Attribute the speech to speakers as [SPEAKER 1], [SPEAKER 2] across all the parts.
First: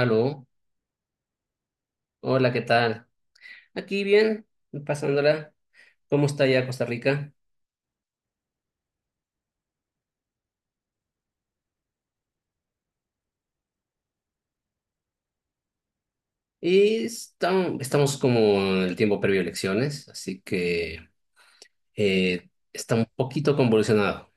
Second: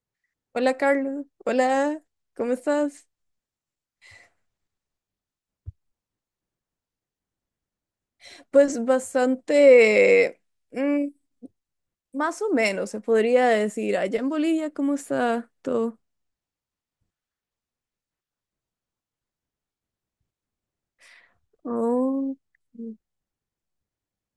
[SPEAKER 1] Aló,
[SPEAKER 2] Hola Carlos, hola,
[SPEAKER 1] hola,
[SPEAKER 2] ¿cómo
[SPEAKER 1] ¿qué tal?
[SPEAKER 2] estás?
[SPEAKER 1] Aquí bien, pasándola. ¿Cómo está ya Costa Rica?
[SPEAKER 2] Pues bastante, mm, más o menos se podría decir. Allá en Bolivia, ¿cómo está todo?
[SPEAKER 1] Y Estamos como en el tiempo previo a elecciones, así que
[SPEAKER 2] Oh.
[SPEAKER 1] eh, está un poquito convulsionado.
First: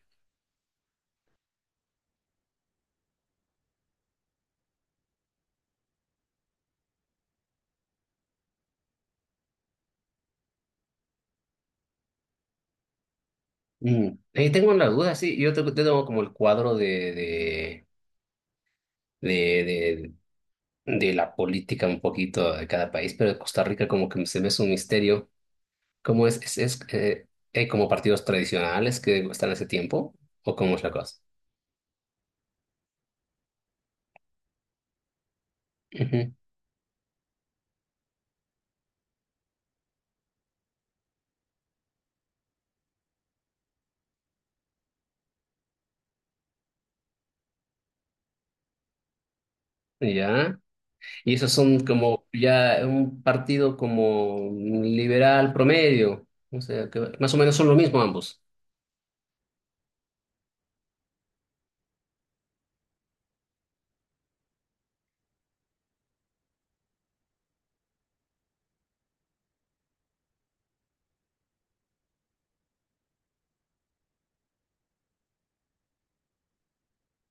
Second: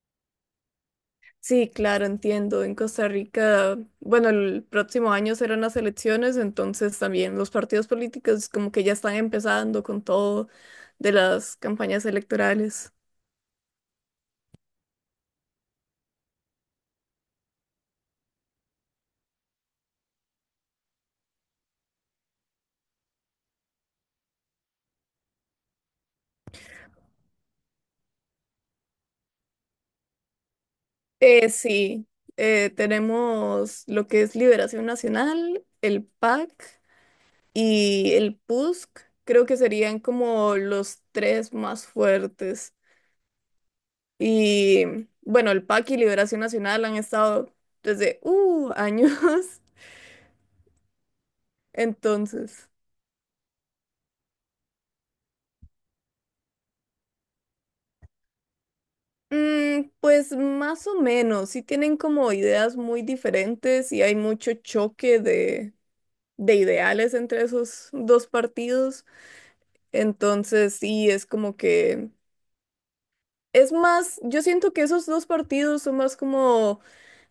[SPEAKER 2] Sí, claro, entiendo. En Costa Rica, bueno, el próximo año serán las elecciones, entonces también los partidos políticos como que ya están empezando con todo de las campañas electorales.
[SPEAKER 1] Mm. Tengo la duda, sí, yo tengo como el cuadro de, de la política un poquito de cada país, pero de Costa Rica como que se me es un misterio. ¿Cómo es? ¿ hay como partidos tradicionales que están hace tiempo? ¿O cómo es la cosa?
[SPEAKER 2] Sí, tenemos lo que es Liberación Nacional, el
[SPEAKER 1] Ujú.
[SPEAKER 2] PAC. Y el Pusk, creo que serían como los tres más fuertes. Y bueno, el PAC y Liberación Nacional han estado desde años.
[SPEAKER 1] Ya. Y esos son como
[SPEAKER 2] Entonces,
[SPEAKER 1] ya un partido como liberal promedio. O sea, que más o menos son lo mismo ambos.
[SPEAKER 2] pues más o menos, sí tienen como ideas muy diferentes y hay mucho choque de ideales entre esos dos partidos. Entonces, sí, es como que es más, yo siento que esos dos partidos son más como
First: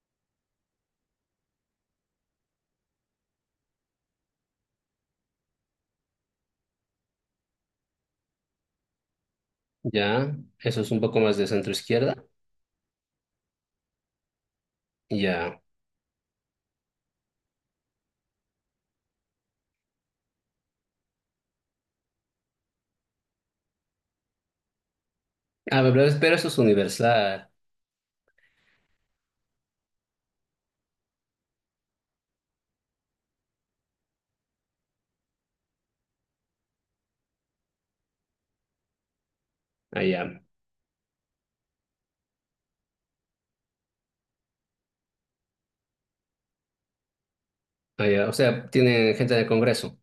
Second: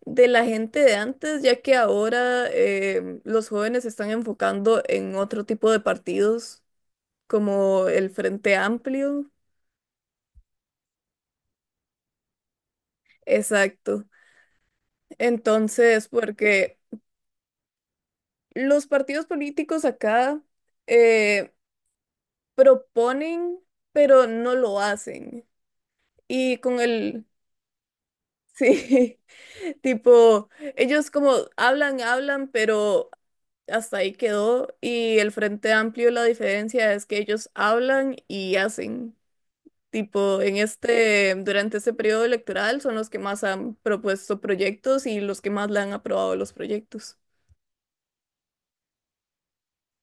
[SPEAKER 2] de la gente de antes, ya que ahora los jóvenes se están enfocando en otro tipo de partidos, como el Frente Amplio.
[SPEAKER 1] Ya, eso es un poco más de centro izquierda.
[SPEAKER 2] Exacto.
[SPEAKER 1] Ya.
[SPEAKER 2] Entonces, porque los partidos políticos acá eh, proponen, pero no lo hacen.
[SPEAKER 1] Ah, pero, pero eso es
[SPEAKER 2] Y con el,
[SPEAKER 1] universal.
[SPEAKER 2] sí, tipo, ellos como hablan, hablan, pero hasta ahí quedó. Y el Frente Amplio, la diferencia es que ellos hablan y hacen. Tipo,
[SPEAKER 1] Allá.
[SPEAKER 2] en este, durante este periodo electoral son los que más han propuesto proyectos y los que más le han aprobado los proyectos.
[SPEAKER 1] Allá. O sea, tiene gente del Congreso.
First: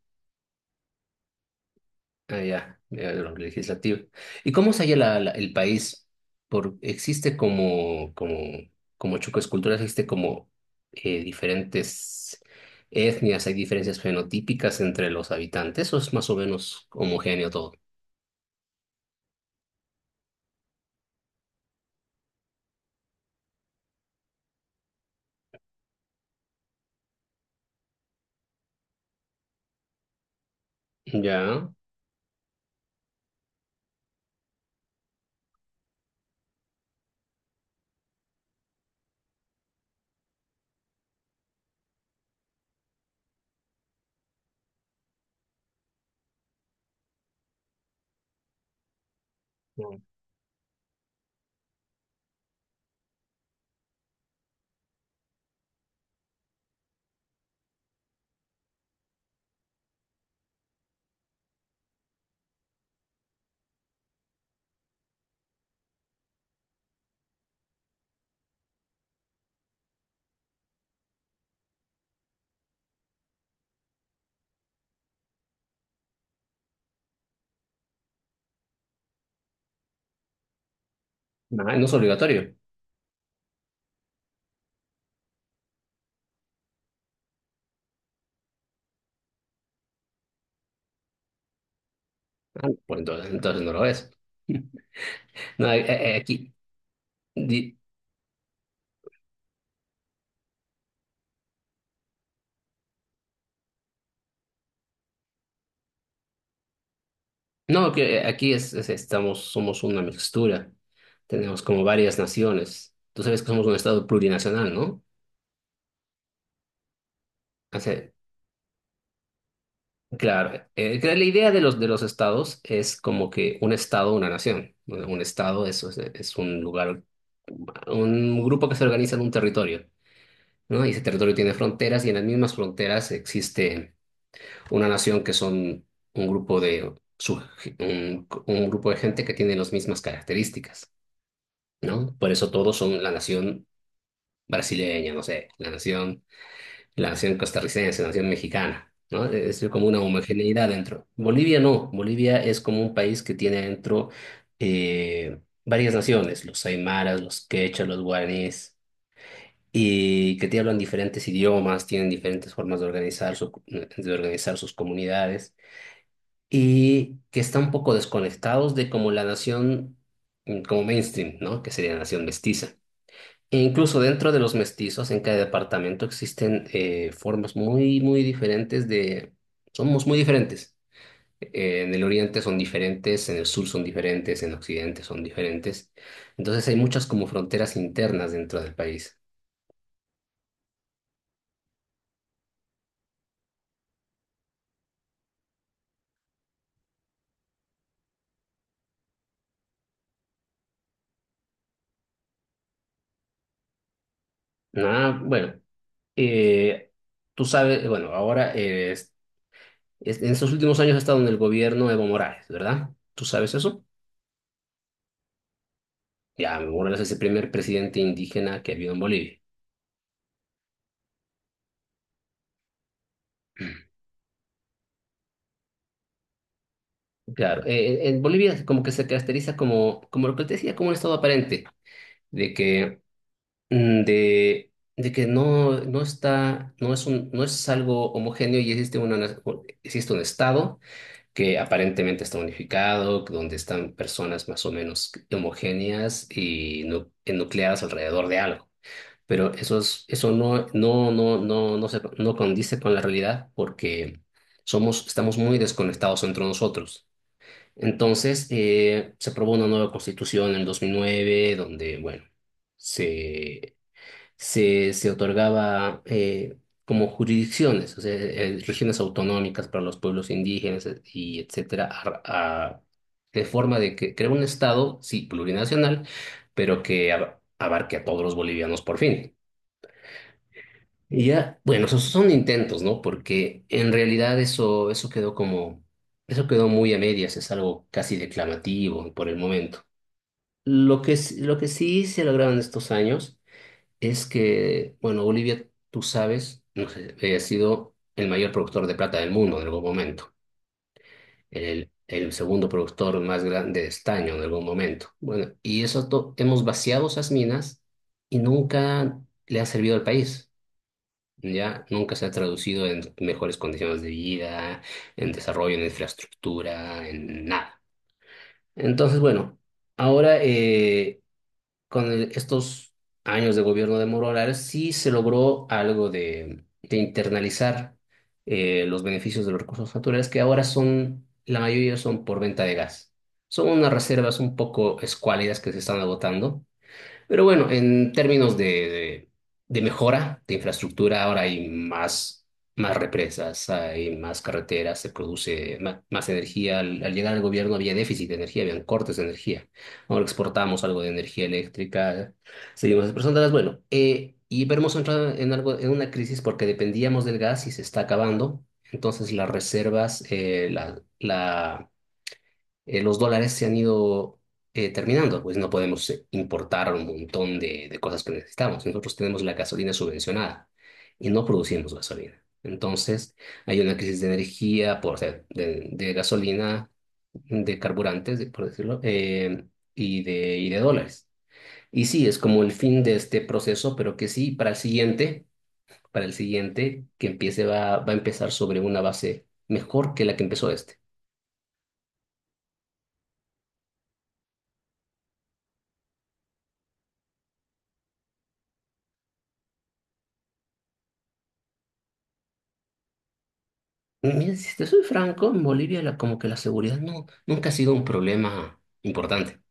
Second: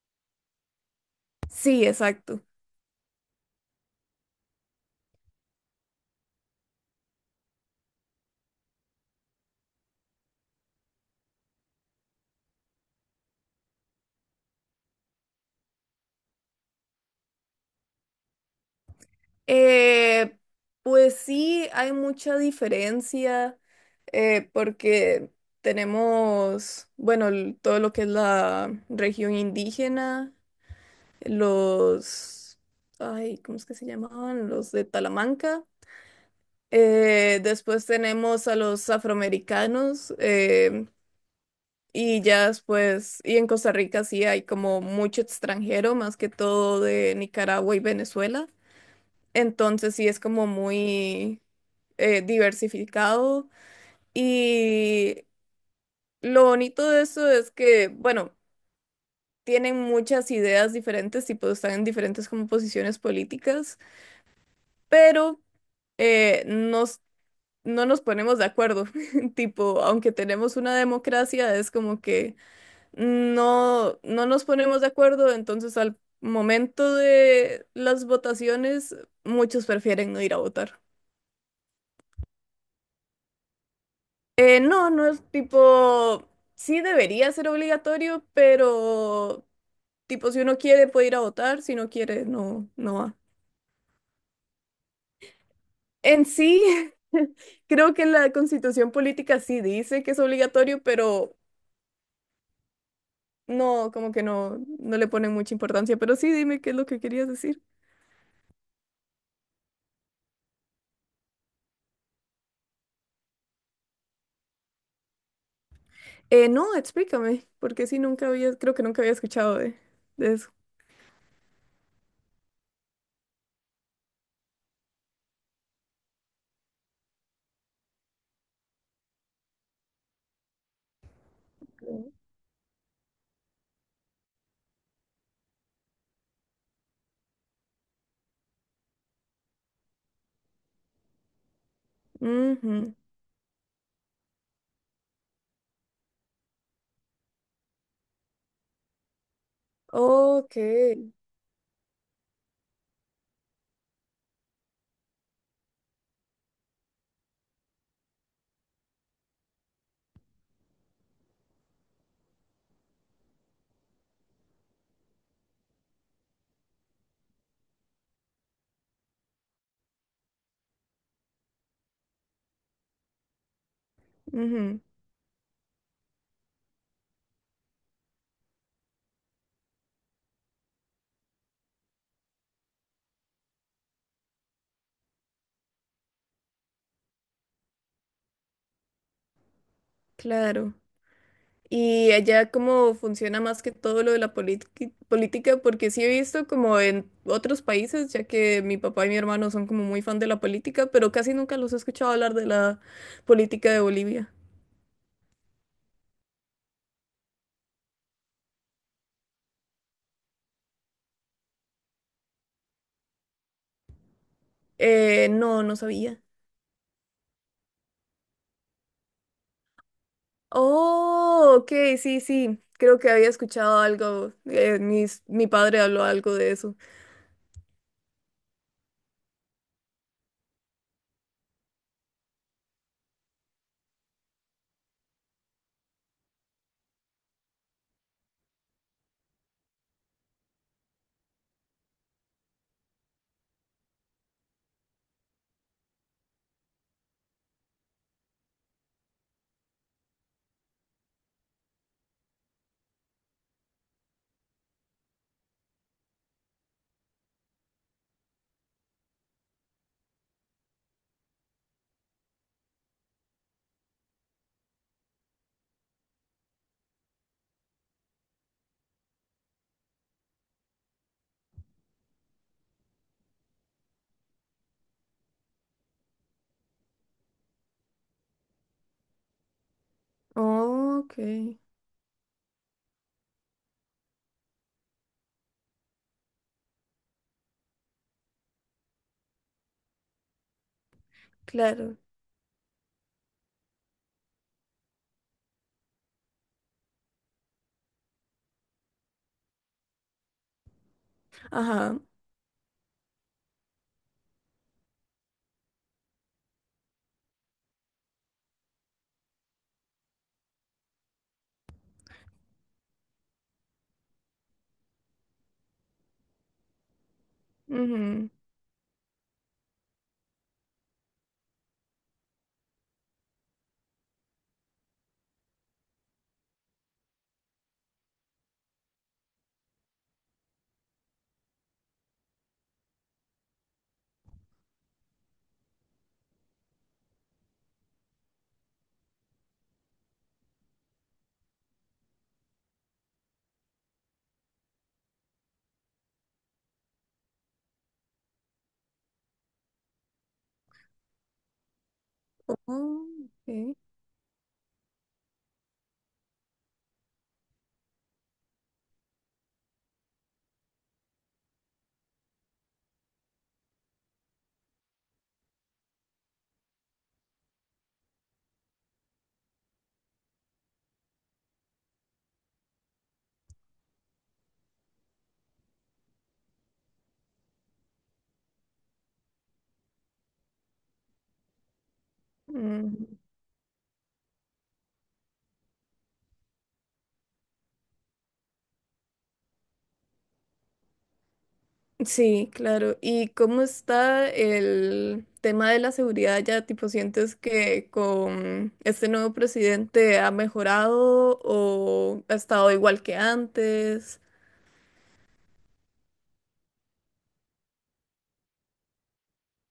[SPEAKER 2] Sí,
[SPEAKER 1] Ah,
[SPEAKER 2] exacto.
[SPEAKER 1] ya, ya, lo legislativo. ¿Y cómo se halla el país? Por, existe como Chucos culturas, existe como diferentes etnias, hay diferencias fenotípicas entre los habitantes, o es más o menos homogéneo todo.
[SPEAKER 2] Eh, pues sí, hay mucha diferencia porque tenemos, bueno, todo lo que es la región indígena
[SPEAKER 1] Ya.
[SPEAKER 2] los, ay, ¿cómo es que se llamaban? Los de Talamanca. Después tenemos a los afroamericanos y ya después, y en Costa Rica sí hay como mucho extranjero, más que todo de Nicaragua y Venezuela. Entonces sí es como muy diversificado y lo bonito de eso es que, bueno, tienen muchas ideas diferentes y pues están en diferentes como posiciones políticas, pero eh, nos, no nos ponemos de acuerdo. Tipo, aunque tenemos una democracia, es como que no nos ponemos de acuerdo, entonces al momento de las votaciones, muchos prefieren no ir a votar.
[SPEAKER 1] Ah, no es obligatorio,
[SPEAKER 2] No, no es tipo, sí debería ser obligatorio, pero tipo, si uno quiere puede ir a votar, si no quiere, no
[SPEAKER 1] por
[SPEAKER 2] va.
[SPEAKER 1] entonces no lo es. No, eh, eh,
[SPEAKER 2] En
[SPEAKER 1] aquí,
[SPEAKER 2] sí,
[SPEAKER 1] di-
[SPEAKER 2] creo que la constitución política sí dice que es obligatorio, pero no, como que no le ponen mucha importancia, pero sí, dime qué es lo que querías decir.
[SPEAKER 1] no, que aquí estamos, somos una mixtura, tenemos como varias naciones. Tú sabes que somos un estado plurinacional, ¿no?
[SPEAKER 2] No, explícame, porque sí, nunca había, creo que nunca había escuchado de eso.
[SPEAKER 1] Claro, que la idea de los estados es como que un estado, una nación. Bueno, un estado es un lugar, un grupo que se organiza en un territorio, ¿no? Y ese territorio tiene fronteras y en las mismas fronteras existe una nación que son un grupo de un grupo de gente que tiene las mismas características, ¿no? Por eso todos
[SPEAKER 2] Ujú.
[SPEAKER 1] son la nación brasileña, no sé, la nación costarricense, la nación mexicana, ¿no? Es decir, como una
[SPEAKER 2] Ok,
[SPEAKER 1] homogeneidad dentro. Bolivia no, Bolivia es como un país que tiene dentro eh, varias naciones, los aymaras, los quechas, los guaraníes, y que te hablan diferentes idiomas, tienen diferentes formas de organizar, de organizar sus comunidades, y que están un poco desconectados de como la nación, mm, como mainstream, ¿no? Que sería la nación mestiza. E incluso dentro de los
[SPEAKER 2] ujú,
[SPEAKER 1] mestizos, en cada departamento existen formas muy, muy diferentes de... Somos muy diferentes. En el oriente son diferentes, en el sur son diferentes, en occidente son diferentes. Entonces hay muchas como fronteras internas dentro del país.
[SPEAKER 2] claro. Y allá cómo funciona más que todo lo de la política, porque sí he visto como en otros países, ya que mi papá y mi hermano son como muy fan de la política, pero casi nunca los he escuchado hablar de la política de Bolivia.
[SPEAKER 1] Ah, bueno, eh, tú sabes, bueno, ahora en estos últimos años ha estado en el gobierno Evo Morales, ¿verdad? ¿Tú sabes eso?
[SPEAKER 2] No, no sabía.
[SPEAKER 1] Ya, Evo Morales es el primer presidente indígena que ha habido en Bolivia.
[SPEAKER 2] Oh, ok, sí, sí. Creo que había escuchado algo. Mi padre habló algo de eso.
[SPEAKER 1] Claro, en Bolivia como que se caracteriza como, como lo que te decía, como un estado aparente, de que, mm, de que no, no está, no es un, no es algo homogéneo y existe existe un estado que aparentemente está unificado, donde están personas más o menos homogéneas y enucleadas alrededor de algo. Pero eso es, eso no condice con la realidad porque somos, estamos muy desconectados entre nosotros. Entonces, se aprobó una nueva constitución en 2009, donde, bueno, se, se otorgaba como jurisdicciones, o sea, regiones autonómicas para los pueblos indígenas, y etcétera, a- de forma de que crear un estado, sí, plurinacional, pero que abarque a todos los bolivianos por fin.
[SPEAKER 2] Oh, ok,
[SPEAKER 1] Y ya, bueno, esos son intentos, ¿no? Porque en realidad eso, eso quedó muy a medias, es algo casi declamativo por el momento. Lo que
[SPEAKER 2] claro.
[SPEAKER 1] sí se lograron estos años es que, bueno, Bolivia, tú sabes, no sé, ha sido el mayor productor de plata del mundo en algún momento,
[SPEAKER 2] Ajá.
[SPEAKER 1] el segundo productor más grande de estaño en algún momento. Bueno, y hemos vaciado esas minas y nunca le ha servido al país. Ya nunca se ha traducido en mejores condiciones de vida, en desarrollo, en infraestructura, en nada.
[SPEAKER 2] Ujú.
[SPEAKER 1] Entonces, bueno, ahora estos años de gobierno de Moro Morales sí se logró algo de internalizar los beneficios de los recursos naturales que ahora son, la mayoría son por venta de gas. Son unas reservas un poco escuálidas que se están agotando, pero bueno, en términos de mejora de infraestructura, ahora hay más, más represas, hay más carreteras, se produce más energía. Al llegar al gobierno había déficit de energía, habían cortes de energía. Ahora exportamos algo de energía eléctrica,
[SPEAKER 2] Oh,
[SPEAKER 1] seguimos exportándolas.
[SPEAKER 2] ok,
[SPEAKER 1] Bueno, pero hemos entrado en algo, en una crisis porque dependíamos del gas y se está acabando. Entonces las reservas, la, la los dólares se han ido terminando, pues no podemos importar un montón de cosas que necesitamos. Nosotros tenemos la gasolina subvencionada y no producimos gasolina. Entonces, hay una crisis de energía, por, o sea, de gasolina, de carburantes, por decirlo, y de dólares. Y sí, es como el fin de
[SPEAKER 2] mm.
[SPEAKER 1] este proceso, pero que sí, para el siguiente, que empiece, va a empezar sobre una base mejor que la que empezó este.
[SPEAKER 2] Sí, claro. ¿Y cómo está el tema de la seguridad ya? Tipo, ¿sientes que con este nuevo presidente ha mejorado o ha estado igual que antes?
[SPEAKER 1] Mira, si te soy franco, en Bolivia como que la seguridad no, nunca ha sido un problema importante.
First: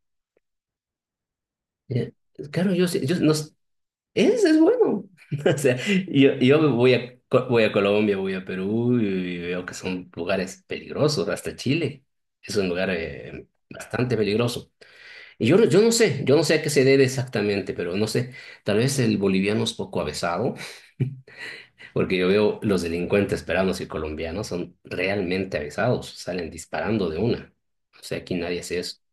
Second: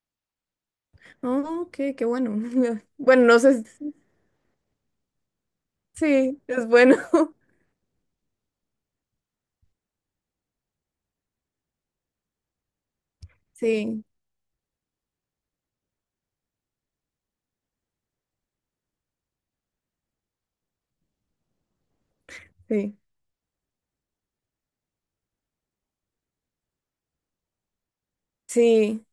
[SPEAKER 2] Oh, ok, qué
[SPEAKER 1] Eh,
[SPEAKER 2] bueno.
[SPEAKER 1] claro, yo, sé- yo
[SPEAKER 2] Bueno,
[SPEAKER 1] no
[SPEAKER 2] no
[SPEAKER 1] s-
[SPEAKER 2] sé.
[SPEAKER 1] Es bueno. O sea,
[SPEAKER 2] Sí, es
[SPEAKER 1] yo voy
[SPEAKER 2] bueno.
[SPEAKER 1] a, Voy a Colombia, voy a Perú y veo que son lugares peligrosos, hasta Chile es un lugar
[SPEAKER 2] Sí,
[SPEAKER 1] bastante peligroso. Y yo no sé a qué se debe exactamente, pero no sé, tal vez el boliviano es poco avesado. Porque yo veo los
[SPEAKER 2] sí,
[SPEAKER 1] delincuentes peruanos y colombianos son realmente avisados, salen disparando de una. O sea, aquí nadie hace eso.
[SPEAKER 2] sí.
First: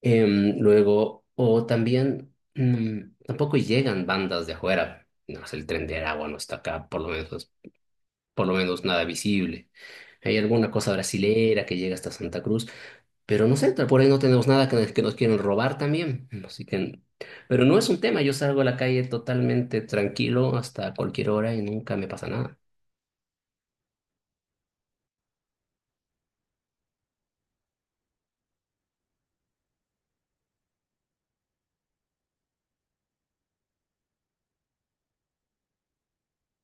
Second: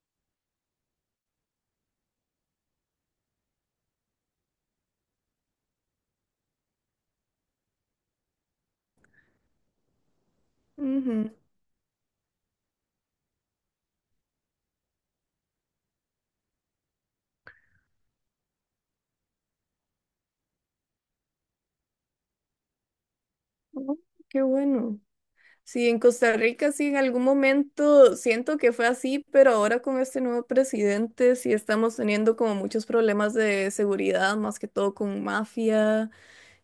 [SPEAKER 1] Luego, o también, mm, tampoco llegan bandas de afuera. No sé, el Tren de Aragua no está acá, por lo menos nada visible. Hay alguna cosa
[SPEAKER 2] Ujú.
[SPEAKER 1] brasilera que llega hasta Santa Cruz, pero no sé, por ahí no tenemos nada que, que nos quieren robar también. Así que, pero no es un tema, yo salgo a la calle totalmente tranquilo hasta cualquier hora y nunca me pasa nada.
[SPEAKER 2] Oh, qué bueno. Sí, en Costa Rica sí, en algún momento siento que fue así, pero ahora con este nuevo presidente sí estamos teniendo como muchos problemas de seguridad, más que todo con mafia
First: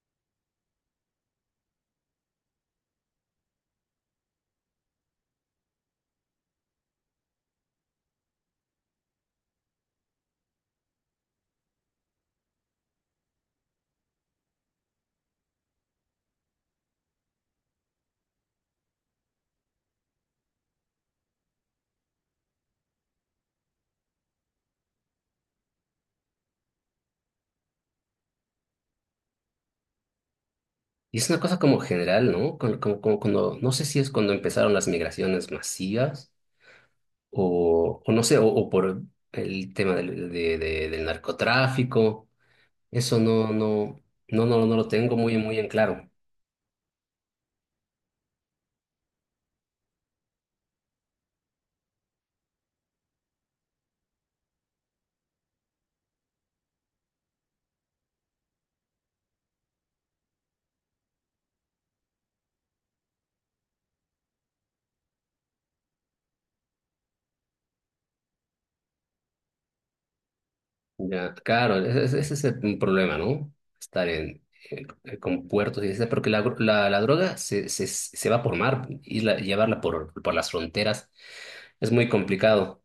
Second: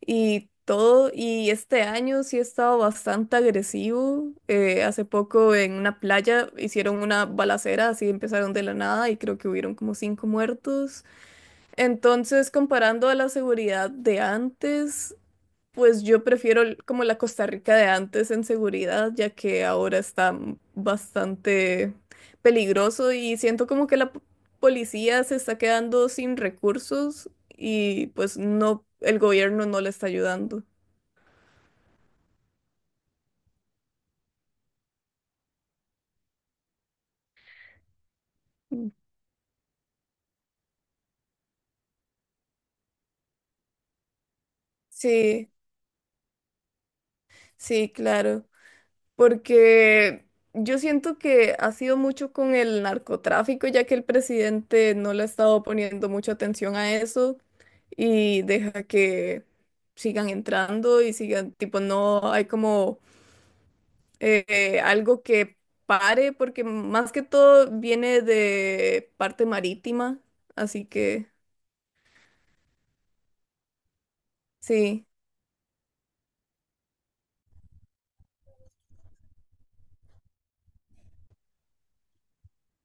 [SPEAKER 2] y todo. Y este año sí ha estado bastante agresivo. Hace poco en una playa hicieron una balacera, así empezaron de la nada y creo que hubieron como cinco muertos. Entonces, comparando a la seguridad de antes, pues yo prefiero como la Costa Rica de antes en seguridad, ya que ahora está bastante peligroso y siento como que la policía se está quedando sin recursos y pues no, el gobierno no le está ayudando.
[SPEAKER 1] Y es una cosa como general, ¿no? Como cuando, no sé si es cuando empezaron las migraciones masivas o no sé, o
[SPEAKER 2] Mm.
[SPEAKER 1] por el tema del narcotráfico. Eso no lo tengo muy,
[SPEAKER 2] Sí,
[SPEAKER 1] muy en claro.
[SPEAKER 2] sí, claro. Porque yo siento que ha sido mucho con el narcotráfico, ya que el presidente no le ha estado poniendo mucha atención a eso y deja que sigan entrando y sigan, tipo, no hay como algo que pare, porque más que todo viene de parte marítima, así que
[SPEAKER 1] Ya, claro, ese es el problema, ¿no? Estar en,
[SPEAKER 2] sí,
[SPEAKER 1] con puertos y eso, porque la droga se va por mar y llevarla por las fronteras es muy complicado.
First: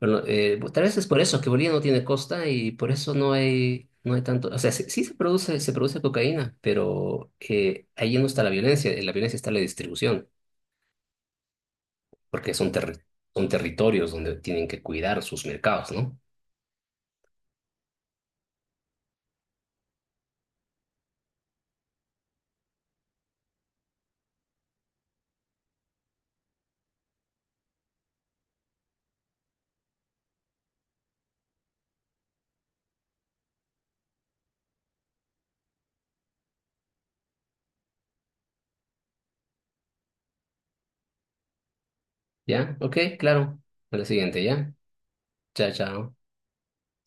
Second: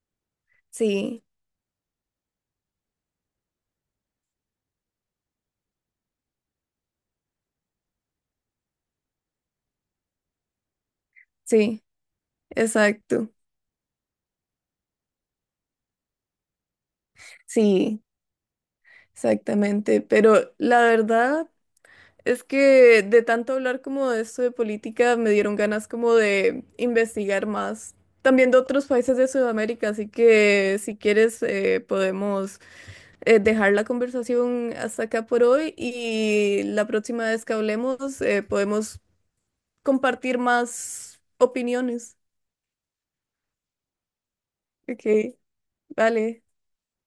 [SPEAKER 1] Bueno, tal vez es por
[SPEAKER 2] sí,
[SPEAKER 1] eso que Bolivia no tiene costa y por eso no hay, no hay tanto. O sea, sí, sí se produce cocaína, pero ahí no está la violencia. En la violencia está la distribución,
[SPEAKER 2] sí,
[SPEAKER 1] porque
[SPEAKER 2] exacto,
[SPEAKER 1] son territorios donde tienen que cuidar sus mercados, ¿no?
[SPEAKER 2] sí, exactamente, pero la verdad... Es que de tanto hablar como de esto de política me dieron ganas como de investigar más. También de otros países de Sudamérica, así que si quieres podemos dejar la conversación hasta acá por hoy y la próxima vez que hablemos podemos compartir más opiniones.
[SPEAKER 1] ¿Ya? Ok, claro. A la siguiente, ¿ya?
[SPEAKER 2] Ok,
[SPEAKER 1] Chao, chao.
[SPEAKER 2] vale.